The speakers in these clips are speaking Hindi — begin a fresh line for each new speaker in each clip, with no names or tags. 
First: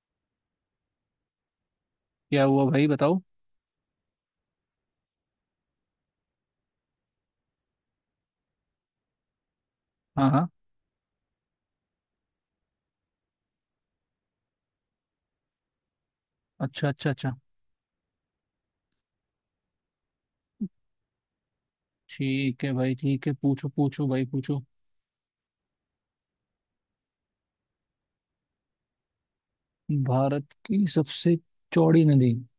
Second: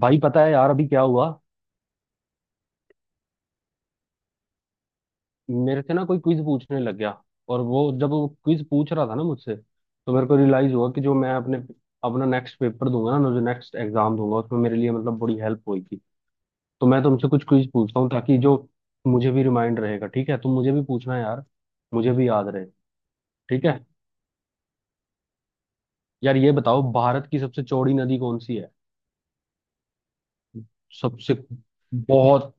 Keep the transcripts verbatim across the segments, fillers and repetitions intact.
भाई पता है यार, अभी क्या हुआ।
क्या हुआ भाई? बताओ।
मेरे से ना कोई क्विज पूछने लग गया। और वो, जब वो क्विज पूछ रहा था ना मुझसे, तो मेरे
हाँ,
को
हाँ।
रियलाइज हुआ कि जो मैं अपने अपना नेक्स्ट पेपर दूंगा ना, जो नेक्स्ट एग्जाम दूंगा, उसमें मेरे लिए मतलब बड़ी हेल्प होगी। तो
अच्छा,
मैं
अच्छा,
तुमसे
अच्छा।
कुछ क्विज पूछता हूँ, ताकि जो मुझे भी रिमाइंड रहेगा। ठीक है, तुम मुझे भी पूछना यार, मुझे भी याद
ठीक
रहे।
है भाई, ठीक है।
ठीक
पूछो,
है।
पूछो भाई, पूछो।
यार ये बताओ, भारत की सबसे चौड़ी नदी कौन सी है।
भारत की
सबसे
सबसे चौड़ी नदी
बहुत,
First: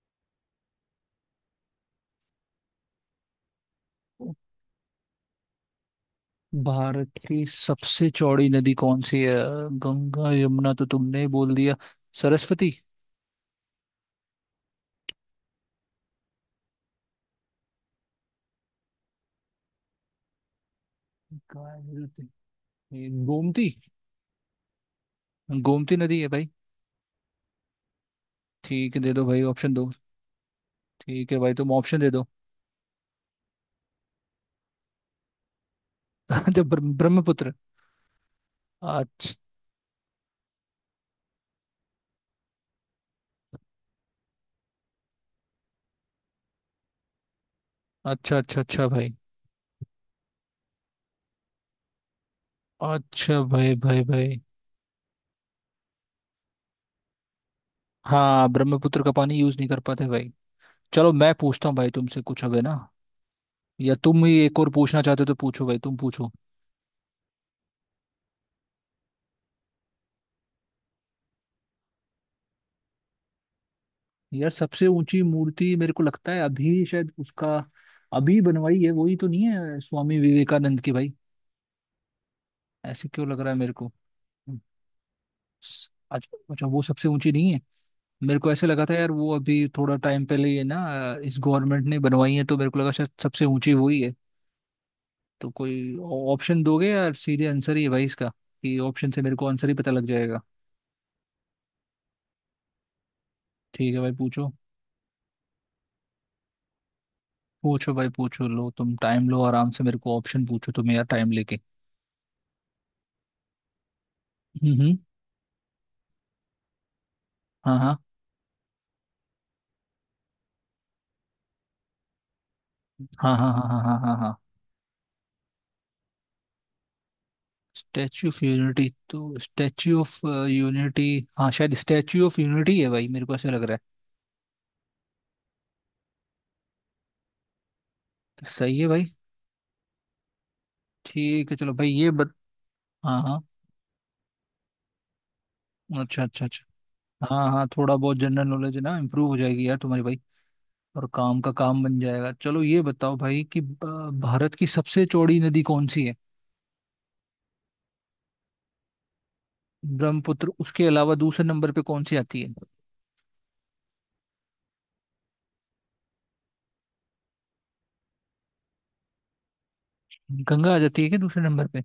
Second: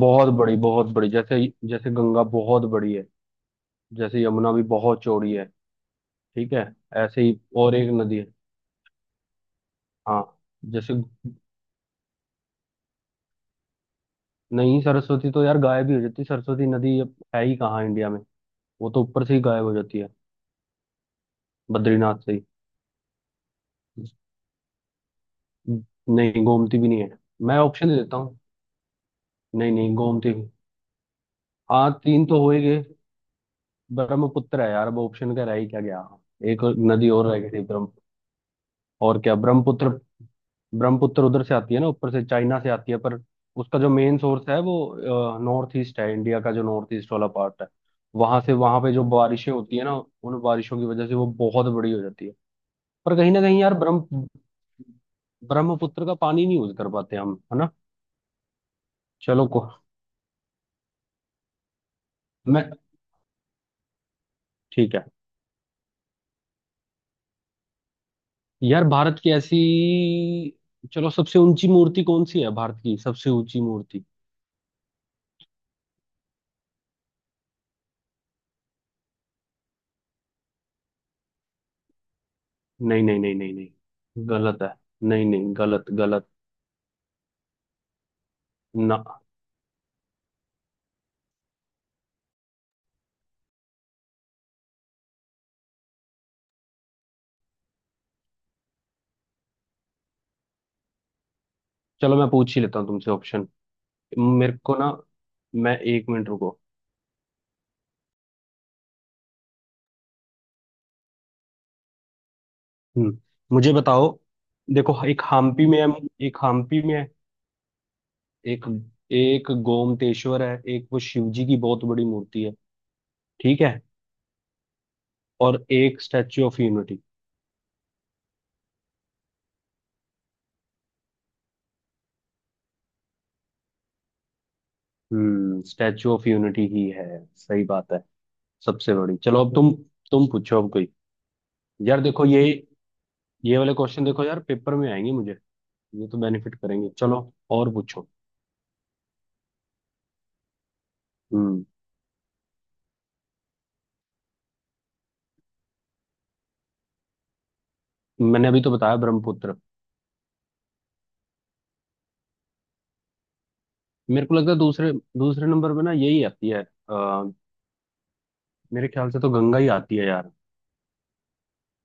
बहुत बड़ी बहुत बड़ी, जैसे जैसे गंगा बहुत बड़ी है, जैसे यमुना भी बहुत चौड़ी है। ठीक है।
भारत
ऐसे ही
की
और एक
सबसे
नदी है।
चौड़ी नदी कौन सी है?
हाँ,
गंगा यमुना तो
जैसे।
तुमने ही बोल दिया। सरस्वती।
नहीं, सरस्वती तो यार गायब ही हो जाती है। सरस्वती नदी अब है ही कहाँ इंडिया में। वो तो ऊपर से ही गायब हो जाती है, बद्रीनाथ
गायत्री।
से ही।
ये गोमती गोमती नदी है
नहीं,
भाई।
गोमती भी नहीं है। मैं ऑप्शन दे देता हूँ।
ठीक है, दे दो भाई,
नहीं
ऑप्शन दो।
नहीं, गोमती भी।
ठीक है भाई, तुम
हाँ,
ऑप्शन दे
तीन
दो।
तो हो ही गए। ब्रह्मपुत्र है यार, अब ऑप्शन का रह ही क्या गया।
अच्छा,
एक और
ब्रह्म-
नदी और रह गई
ब्रह्मपुत्र।
थी, ब्रह्म। और
अच्छा,
क्या, ब्रह्मपुत्र। ब्रह्मपुत्र उधर से आती है ना, ऊपर से चाइना से आती है, पर उसका जो मेन सोर्स है वो नॉर्थ ईस्ट है, इंडिया का जो नॉर्थ ईस्ट वाला पार्ट है,
अच्छा,
वहां से।
अच्छा,
वहां
अच्छा
पे जो
भाई।
बारिशें होती है ना, उन बारिशों की वजह से वो बहुत बड़ी हो जाती है। पर कहीं
अच्छा
ना कहीं यार,
भाई, भाई,
ब्रह्म
भाई।
ब्रह्मपुत्र का पानी नहीं यूज कर पाते हम, है ना।
हाँ, ब्रह्मपुत्र का पानी
चलो
यूज
को,
नहीं कर पाते भाई। चलो मैं पूछता हूँ भाई तुमसे कुछ अब, है
मैं
ना? या तुम ही एक और
ठीक
पूछना
है।
चाहते हो तो पूछो भाई, तुम पूछो।
यार भारत की ऐसी, चलो सबसे ऊंची मूर्ति कौन सी है, भारत की सबसे ऊंची मूर्ति।
यार सबसे ऊंची मूर्ति, मेरे को लगता है अभी शायद उसका अभी बनवाई है, वही तो नहीं है स्वामी विवेकानंद की भाई?
नहीं
ऐसे
नहीं
क्यों
नहीं
लग रहा
नहीं
है मेरे को?
नहीं गलत है, नहीं नहीं, गलत
स-
गलत।
अच्छा, अच्छा, वो सबसे ऊंची नहीं है। मेरे को ऐसे लगा था
ना,
यार, वो अभी थोड़ा टाइम पहले ये ना, इस गवर्नमेंट ने बनवाई है, तो मेरे को लगा शायद सबसे ऊंची वही है। तो कोई ऑप्शन दोगे यार? सीधे आंसर ही है भाई इसका, कि ऑप्शन से मेरे को आंसर ही पता लग जाएगा।
चलो मैं पूछ ही लेता हूँ तुमसे ऑप्शन।
ठीक है भाई, पूछो।
मेरे को ना, मैं एक मिनट, रुको।
पूछो भाई, पूछो। लो तुम टाइम लो आराम से, मेरे को ऑप्शन पूछो तुम यार, टाइम लेके।
हम्म मुझे बताओ।
हम्म,
देखो,
हम्म।
एक हम्पी में है एक हम्पी में है
हाँ, हाँ,
एक एक गोमतेश्वर है, एक वो शिव जी की बहुत बड़ी मूर्ति है।
हाँ, हाँ,
ठीक
हाँ,
है।
हाँ, हाँ, हाँ, हाँ।
और एक Statue of Unity.
Statue of Unity तो स्टैच्यू ऑफ यूनिटी। हाँ, शायद स्टैच्यू ऑफ यूनिटी है भाई, मेरे को ऐसा लग रहा है।
हम्म, स्टैच्यू ऑफ यूनिटी ही है। सही बात है।
तो सही है
सबसे
भाई।
बड़ी, चलो अब तुम तुम पूछो अब कोई।
ठीक है, चलो भाई
यार
ये
देखो
बत
ये
हाँ, हाँ।
ये वाले क्वेश्चन देखो यार, पेपर में आएंगे मुझे, ये तो
अच्छा, अच्छा,
बेनिफिट
अच्छा।
करेंगे। चलो
हाँ, हाँ,
और
थोड़ा
पूछो।
बहुत जनरल नॉलेज है ना, इम्प्रूव हो जाएगी यार तुम्हारी भाई। और काम का
हम्म।
काम बन जाएगा। चलो ये बताओ भाई कि अ, भारत की सबसे चौड़ी नदी कौन सी है?
मैंने अभी तो बताया, ब्रह्मपुत्र।
ब्रह्मपुत्र उसके अलावा दूसरे नंबर पे कौन सी आती है?
मेरे को लगता है दूसरे, दूसरे नंबर पे ना यही आती है। आ, मेरे ख्याल से तो गंगा ही आती है यार।
गंगा आ जाती है क्या दूसरे नंबर पे?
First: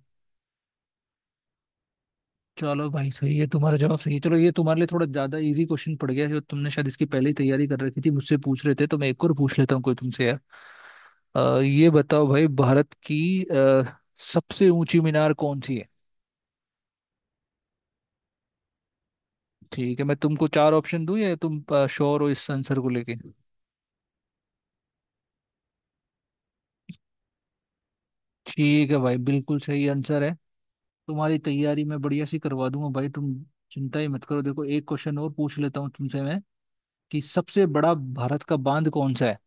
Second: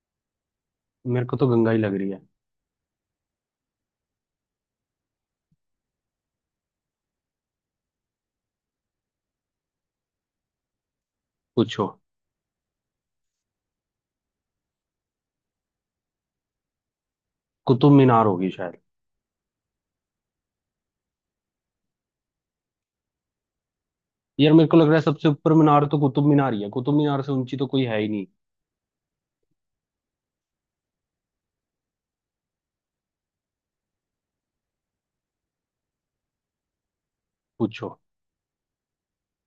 मेरे को तो गंगा ही लग रही है।
चलो भाई, सही है, तुम्हारा जवाब सही है। चलो ये तुम्हारे लिए थोड़ा ज्यादा इजी क्वेश्चन पड़ गया है, जो तुमने शायद इसकी पहले ही तैयारी कर रखी थी मुझसे पूछ रहे थे, तो मैं एक और पूछ लेता हूँ कोई तुमसे यार। अ,
पूछो।
ये बताओ भाई भारत की अ, सबसे ऊंची मीनार कौन सी है?
कुतुब मीनार होगी शायद।
ठीक है, मैं तुमको चार ऑप्शन दूं या तुम अ, श्योर हो इस आंसर को लेके?
यार मेरे को लग रहा है, सबसे ऊपर मीनार तो कुतुब मीनार ही है, कुतुब मीनार से ऊंची तो कोई है ही नहीं।
ठीक है भाई, बिल्कुल सही आंसर है। तुम्हारी तैयारी मैं बढ़िया सी करवा दूंगा भाई, तुम चिंता ही मत करो। देखो, एक क्वेश्चन और पूछ लेता हूँ तुमसे मैं, कि सबसे
पूछो।
बड़ा भारत का बांध कौन सा है।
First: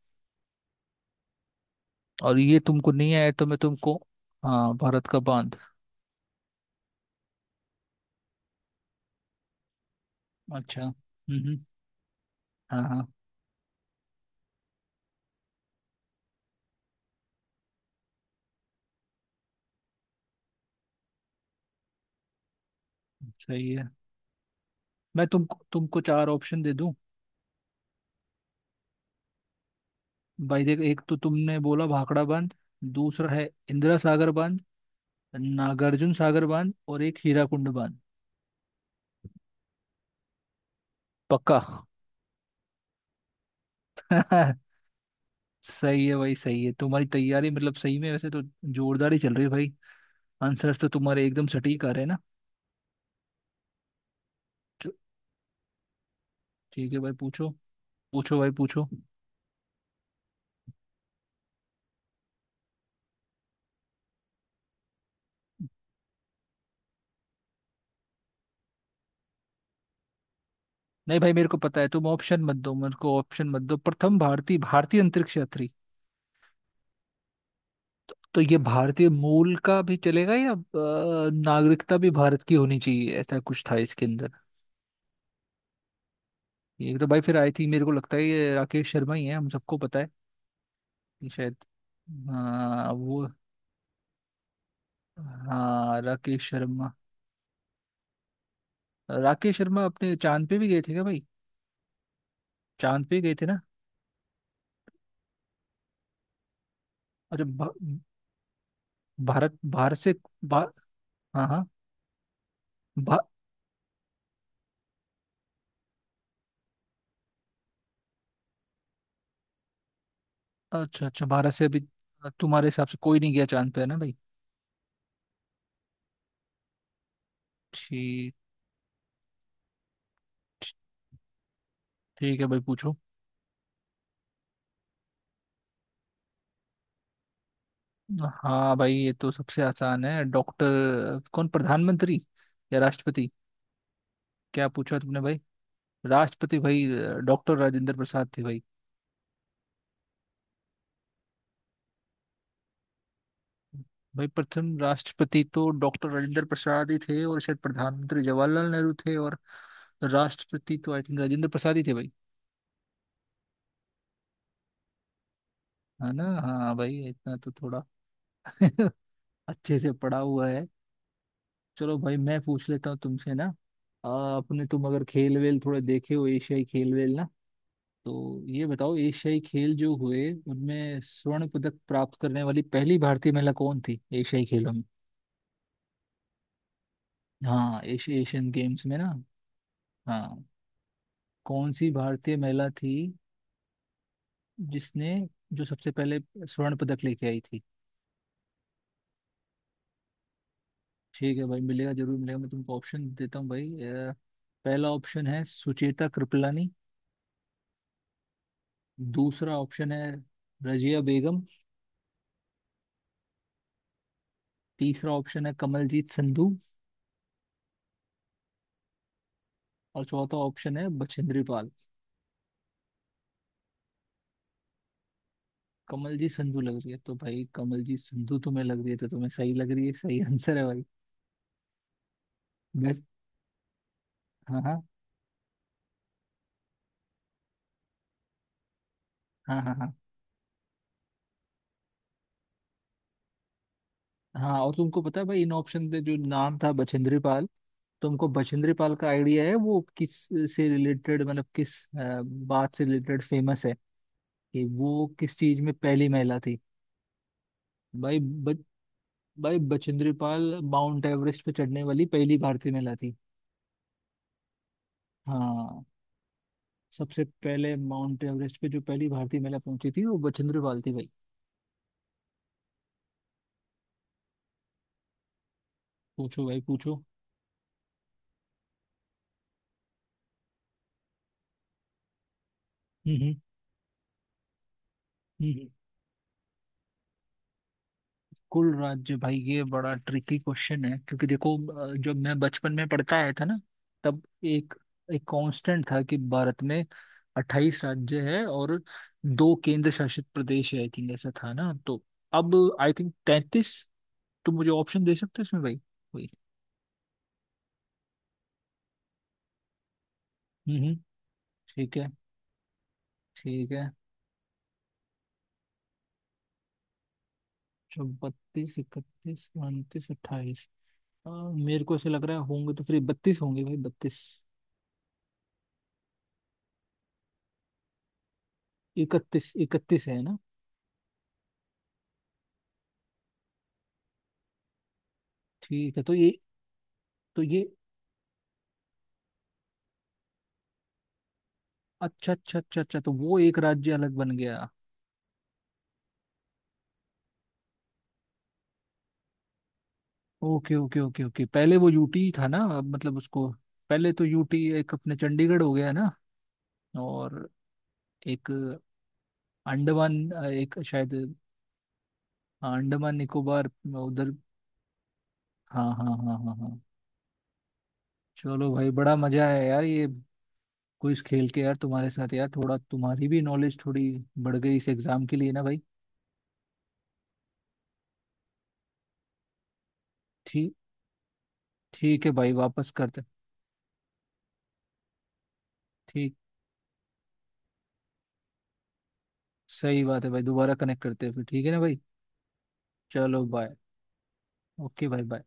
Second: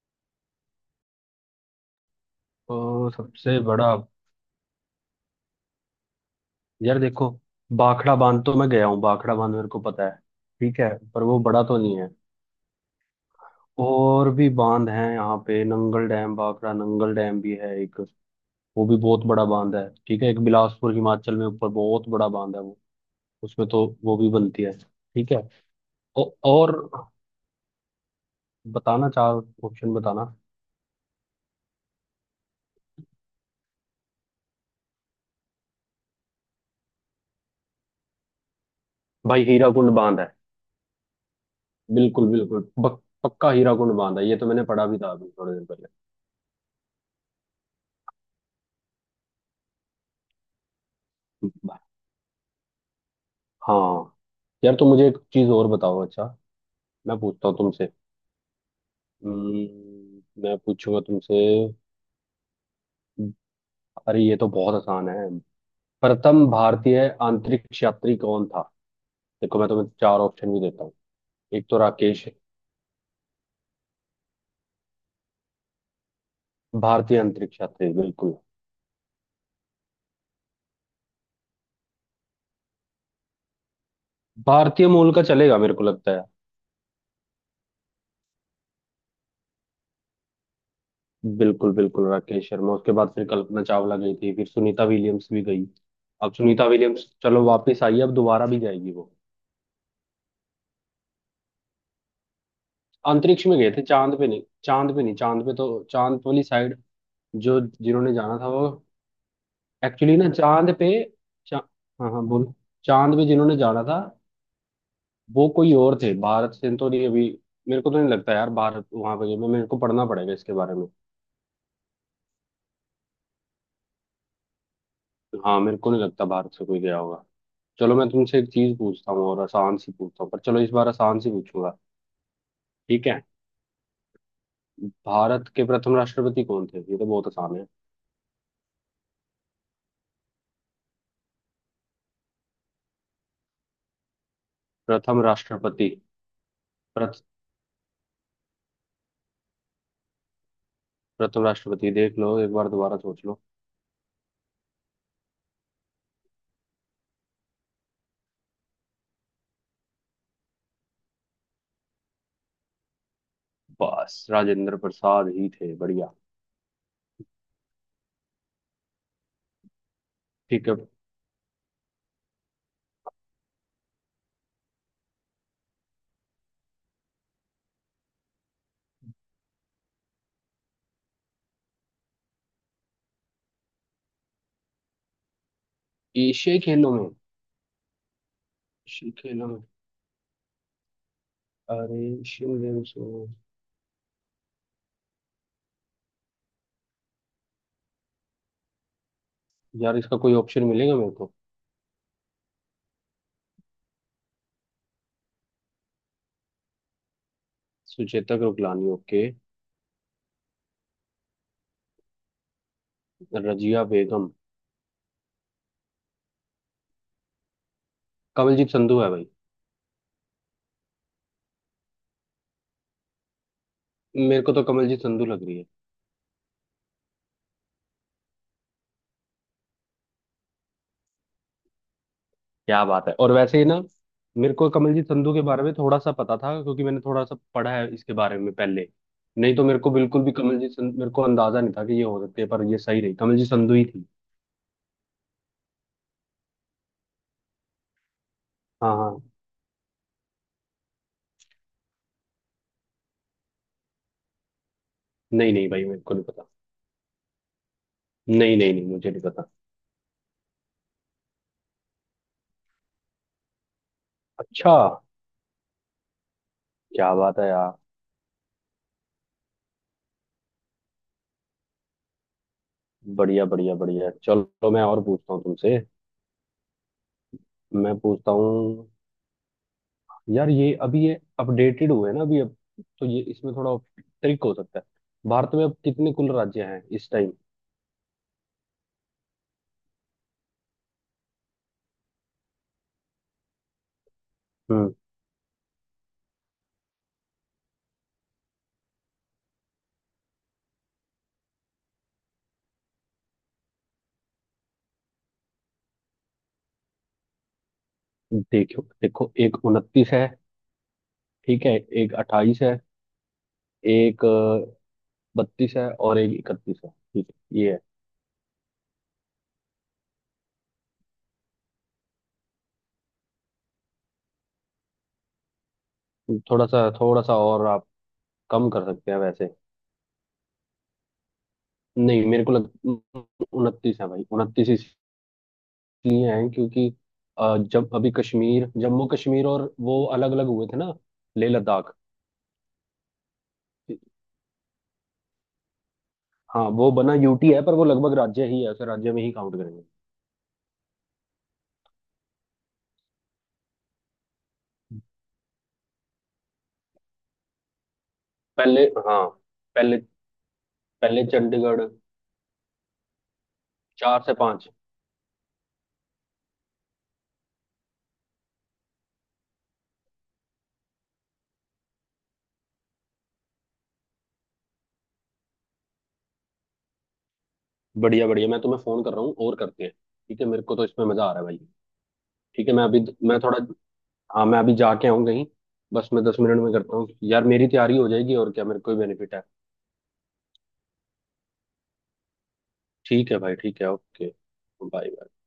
और ये तुमको
तो
नहीं आया तो मैं
सबसे
तुमको।
बड़ा,
हाँ, भारत का बांध।
यार देखो, भाखड़ा बांध तो मैं गया हूँ, भाखड़ा बांध मेरे को पता है। ठीक
अच्छा,
है। पर
हम्म,
वो
हम्म।
बड़ा तो नहीं है।
हाँ, हाँ,
और भी बांध हैं यहाँ पे, नंगल डैम, भाखड़ा नंगल डैम भी है एक, वो भी बहुत बड़ा बांध है। ठीक है। एक बिलासपुर हिमाचल में ऊपर बहुत बड़ा बांध है, वो उसमें
सही
तो
है।
वो भी बनती है।
मैं
ठीक है।
तुमको तुमको चार
औ,
ऑप्शन दे
और
दूं?
बताना, चार ऑप्शन बताना।
भाई देख, एक तो तुमने बोला भाखड़ा बांध। दूसरा है इंदिरा सागर बांध। नागार्जुन सागर बांध, और एक हीराकुंड बांध।
भाई हीरा कुंड बांध है।
पक्का?
बिल्कुल बिल्कुल, पक- पक्का हीरा कुंड बांध है। ये तो मैंने पढ़ा भी था अभी थोड़ी देर पहले।
सही है भाई, सही है। तुम्हारी तैयारी मतलब सही में वैसे तो जोरदार ही चल रही है भाई। आंसर्स तो तुम्हारे एकदम
बा-
सटीक आ रहे हैं ना?
हाँ। यार तो
चो-
मुझे एक चीज और बताओ, अच्छा।
ठीक है भाई,
मैं पूछता
पूछो।
हूँ तुमसे।
पूछो भाई, पूछो।
हम्म, मैं पूछूंगा तुमसे। अरे ये तो बहुत आसान है। प्रथम भारतीय अंतरिक्ष यात्री कौन था। देखो मैं तुम्हें चार ऑप्शन भी देता हूँ।
नहीं भाई, मेरे को
एक तो
पता है, तुम
राकेश,
ऑप्शन मत दो, मेरे को ऑप्शन मत दो। प्रथम भारतीय भारतीय अंतरिक्ष यात्री।
भारतीय अंतरिक्ष यात्री, बिल्कुल।
तो ये भारतीय मूल का भी चलेगा या अ, नागरिकता भी भारत की होनी चाहिए, ऐसा कुछ था इसके अंदर?
भारतीय मूल का चलेगा, मेरे को लगता है।
ये तो भाई फिर आई थी, मेरे को लगता है ये राकेश शर्मा ही है, हम सबको पता है। ये शायद।
बिल्कुल बिल्कुल, राकेश शर्मा।
हाँ
उसके बाद फिर
वो।
कल्पना चावला गई थी, फिर सुनीता विलियम्स भी गई।
हाँ,
अब
राकेश
सुनीता
शर्मा।
विलियम्स चलो वापस आई है, अब दोबारा भी जाएगी वो।
राकेश शर्मा अपने चांद पे भी गए थे क्या भाई? चांद पे गए थे
अंतरिक्ष
ना?
में गए थे, चांद पे नहीं, चांद पे नहीं। चांद पे तो चांद वाली साइड
अच्छा
जो
भा,
जिन्होंने जाना था वो,
भारत भारत से
एक्चुअली ना,
भा,
चांद पे।
हाँ,
चा,
हाँ।
हाँ हाँ, बोल। चांद
भा,
पे जिन्होंने जाना था, वो कोई और थे, भारत से तो नहीं अभी। मेरे को तो नहीं लगता यार भारत वहां पे गए, मैं, मेरे को पढ़ना पड़ेगा इसके बारे में।
अच्छा, अच्छा, भारत से अभी तुम्हारे हिसाब से कोई नहीं गया चांद पे, है ना भाई?
हाँ, मेरे को नहीं लगता भारत से कोई गया होगा। चलो मैं
ठीक।
तुमसे एक चीज पूछता हूँ, और आसान सी पूछता हूँ, पर चलो इस बार आसान सी पूछूंगा।
ठीक है भाई, पूछो।
ठीक है। भारत के प्रथम राष्ट्रपति कौन थे, ये तो बहुत आसान है।
हाँ भाई, ये तो सबसे आसान है। डॉक्टर, कौन, प्रधानमंत्री या राष्ट्रपति? क्या पूछा तुमने
प्रथम
भाई?
राष्ट्रपति।
राष्ट्रपति भाई।
प्रथ,
डॉक्टर राजेंद्र प्रसाद थे भाई।
प्रथम राष्ट्रपति, देख लो एक बार, दोबारा सोच लो।
भाई प्रथम राष्ट्रपति तो डॉक्टर राजेंद्र प्रसाद ही थे, और शायद प्रधानमंत्री जवाहरलाल नेहरू थे, और राष्ट्रपति तो आई थिंक राजेंद्र प्रसाद ही थे भाई।
बस, राजेंद्र प्रसाद ही थे,
है
बढ़िया।
ना? हाँ भाई, इतना तो थोड़ा अच्छे से पढ़ा हुआ है।
ठीक है।
चलो भाई, मैं पूछ लेता हूँ तुमसे ना। आ, अपने तुम अगर खेल वेल थोड़े देखे हो, एशियाई खेल वेल ना, तो ये बताओ एशियाई खेल जो हुए उनमें स्वर्ण पदक प्राप्त करने वाली पहली भारतीय महिला कौन थी एशियाई खेलों में?
एशियाई खेलों में,
हाँ, एशिया एशियन गेम्स में ना।
एशियाई खेलों में,
हाँ। कौन सी
अरे
भारतीय
एशियन
महिला
गेम्स
थी
में।
जिसने, जो सबसे पहले स्वर्ण पदक लेके आई थी?
यार इसका कोई ऑप्शन मिलेगा मेरे को।
ठीक है भाई, मिलेगा, जरूर मिलेगा, मैं तुमको ऑप्शन देता हूँ भाई। अ, पहला ऑप्शन है सुचेता कृपलानी।
सुचेतक रुकलानी, ओके।
दूसरा ऑप्शन है रजिया बेगम।
रजिया बेगम।
तीसरा ऑप्शन है कमलजीत संधू।
कमलजीत संधू है भाई।
और चौथा ऑप्शन है बछेंद्री पाल।
मेरे को तो कमलजीत संधू लग रही है।
कमलजीत संधू लग रही है तो भाई, कमलजीत संधू तुम्हें लग रही है तो तुम्हें सही लग रही है, सही आंसर है भाई।
क्या
बेस्ट।
बात है। और वैसे ही ना, मेरे
हाँ,
को
हाँ,
कमलजीत संधू के बारे में थोड़ा सा पता था, क्योंकि मैंने थोड़ा सा पढ़ा है इसके बारे में पहले। नहीं
हाँ,
तो
हाँ,
मेरे को
हाँ,
बिल्कुल भी कमलजीत संधू, मेरे को अंदाजा नहीं था कि ये हो सकती है, पर ये सही रही, कमलजीत संधू ही थी।
हाँ। और तुमको पता है भाई, इन ऑप्शन पे जो नाम था बचेंद्री पाल, तुमको बचेंद्री पाल
हाँ
का
हाँ।
आइडिया है वो किस से रिलेटेड, मतलब किस अ, बात से रिलेटेड फेमस है, कि वो किस
नहीं
चीज
नहीं
में
भाई, मेरे
पहली
को नहीं
महिला
पता।
थी? भाई ब,
नहीं नहीं नहीं, मुझे नहीं पता।
भाई, बचेंद्री पाल माउंट एवरेस्ट पे चढ़ने वाली पहली भारतीय महिला थी।
अच्छा,
हाँ।
क्या
सबसे
बात है यार।
पहले माउंट एवरेस्ट पे जो पहली भारतीय महिला पहुंची थी वो बचेंद्री पाल थी भाई।
बढ़िया बढ़िया बढ़िया, चलो मैं और पूछता हूँ तुमसे।
पूछो भाई, पूछो।
मैं पूछता हूँ। यार ये अभी ये अपडेटेड हुए ना अभी अब, तो ये
हम्म,
इसमें थोड़ा ट्रिक हो सकता है। भारत में
हम्म।
अब कितने कुल राज्य हैं इस टाइम।
कुल राज्य भाई, ये बड़ा ट्रिकी क्वेश्चन है, क्योंकि देखो अ, जब मैं बचपन में पढ़ता आया था ना, तब एक एक कांस्टेंट था कि भारत में अट्ठाईस राज्य है और दो केंद्र शासित प्रदेश है, आई थिंक ऐसा था ना। तो अब आई थिंक तैतीस। तो मुझे ऑप्शन दे सकते हो इसमें भाई, वही।
देखो देखो, एक उनतीस है,
हम्म, हम्म।
ठीक है,
ठीक है।
एक अट्ठाईस है,
ठीक है।
एक बत्तीस है, और एक इकतीस है। ठीक है ये।
तो बत्तीस, इकतीस, उनतीस, अट्ठाईस, मेरे को ऐसे लग रहा है होंगे तो फिर बत्तीस होंगे भाई, बत्तीस।
है थोड़ा सा, थोड़ा सा और आप कम कर सकते हैं
इकतीस,
वैसे।
इकतीस है ना?
नहीं मेरे को लग, उनतीस है भाई, उनतीस
ठीक है। तो ये,
इसलिए है क्योंकि
तो
अ,
ये
जब अभी कश्मीर, जम्मू कश्मीर और वो अलग अलग हुए थे ना, लेह लद्दाख।
अच्छा, अच्छा, अच्छा, अच्छा, तो वो एक राज्य अलग बन गया।
हाँ वो बना यूटी है, पर वो लगभग राज्य ही है, उसे राज्य में ही काउंट करेंगे।
ओके, ओके, ओके, ओके, पहले वो यूटी था ना, अब मतलब उसको, पहले तो यूटी एक अपने चंडीगढ़ हो गया ना, और एक
पहले, हाँ पहले,
अंडमान, एक शायद,
पहले चंडीगढ़,
हाँ, अंडमान निकोबार
चार
उधर।
से पांच
हाँ, हाँ, हाँ, हाँ, हाँ। चलो भाई, बड़ा मजा है यार ये क्विज खेल के यार तुम्हारे साथ यार, थोड़ा तुम्हारी भी नॉलेज थोड़ी बढ़ गई इस एग्जाम के लिए ना भाई।
बढ़िया बढ़िया। मैं तुम्हें फोन कर रहा हूँ और करते हैं, ठीक है, मेरे
ठीक।
को तो इसमें मजा आ रहा है भाई।
ठीक है भाई,
ठीक है मैं
वापस
अभी,
करते।
मैं थोड़ा, हाँ मैं अभी जाके आऊँ कहीं, बस मैं
ठीक।
दस मिनट में करता हूँ, यार मेरी तैयारी हो जाएगी, और क्या, मेरे को ही बेनिफिट है।
सही बात है भाई, दोबारा कनेक्ट करते हैं फिर, ठीक है ना भाई?
ठीक है
चलो,
भाई,
बाय।
ठीक है, ओके,
ओके
बाय।
भाई, बाय।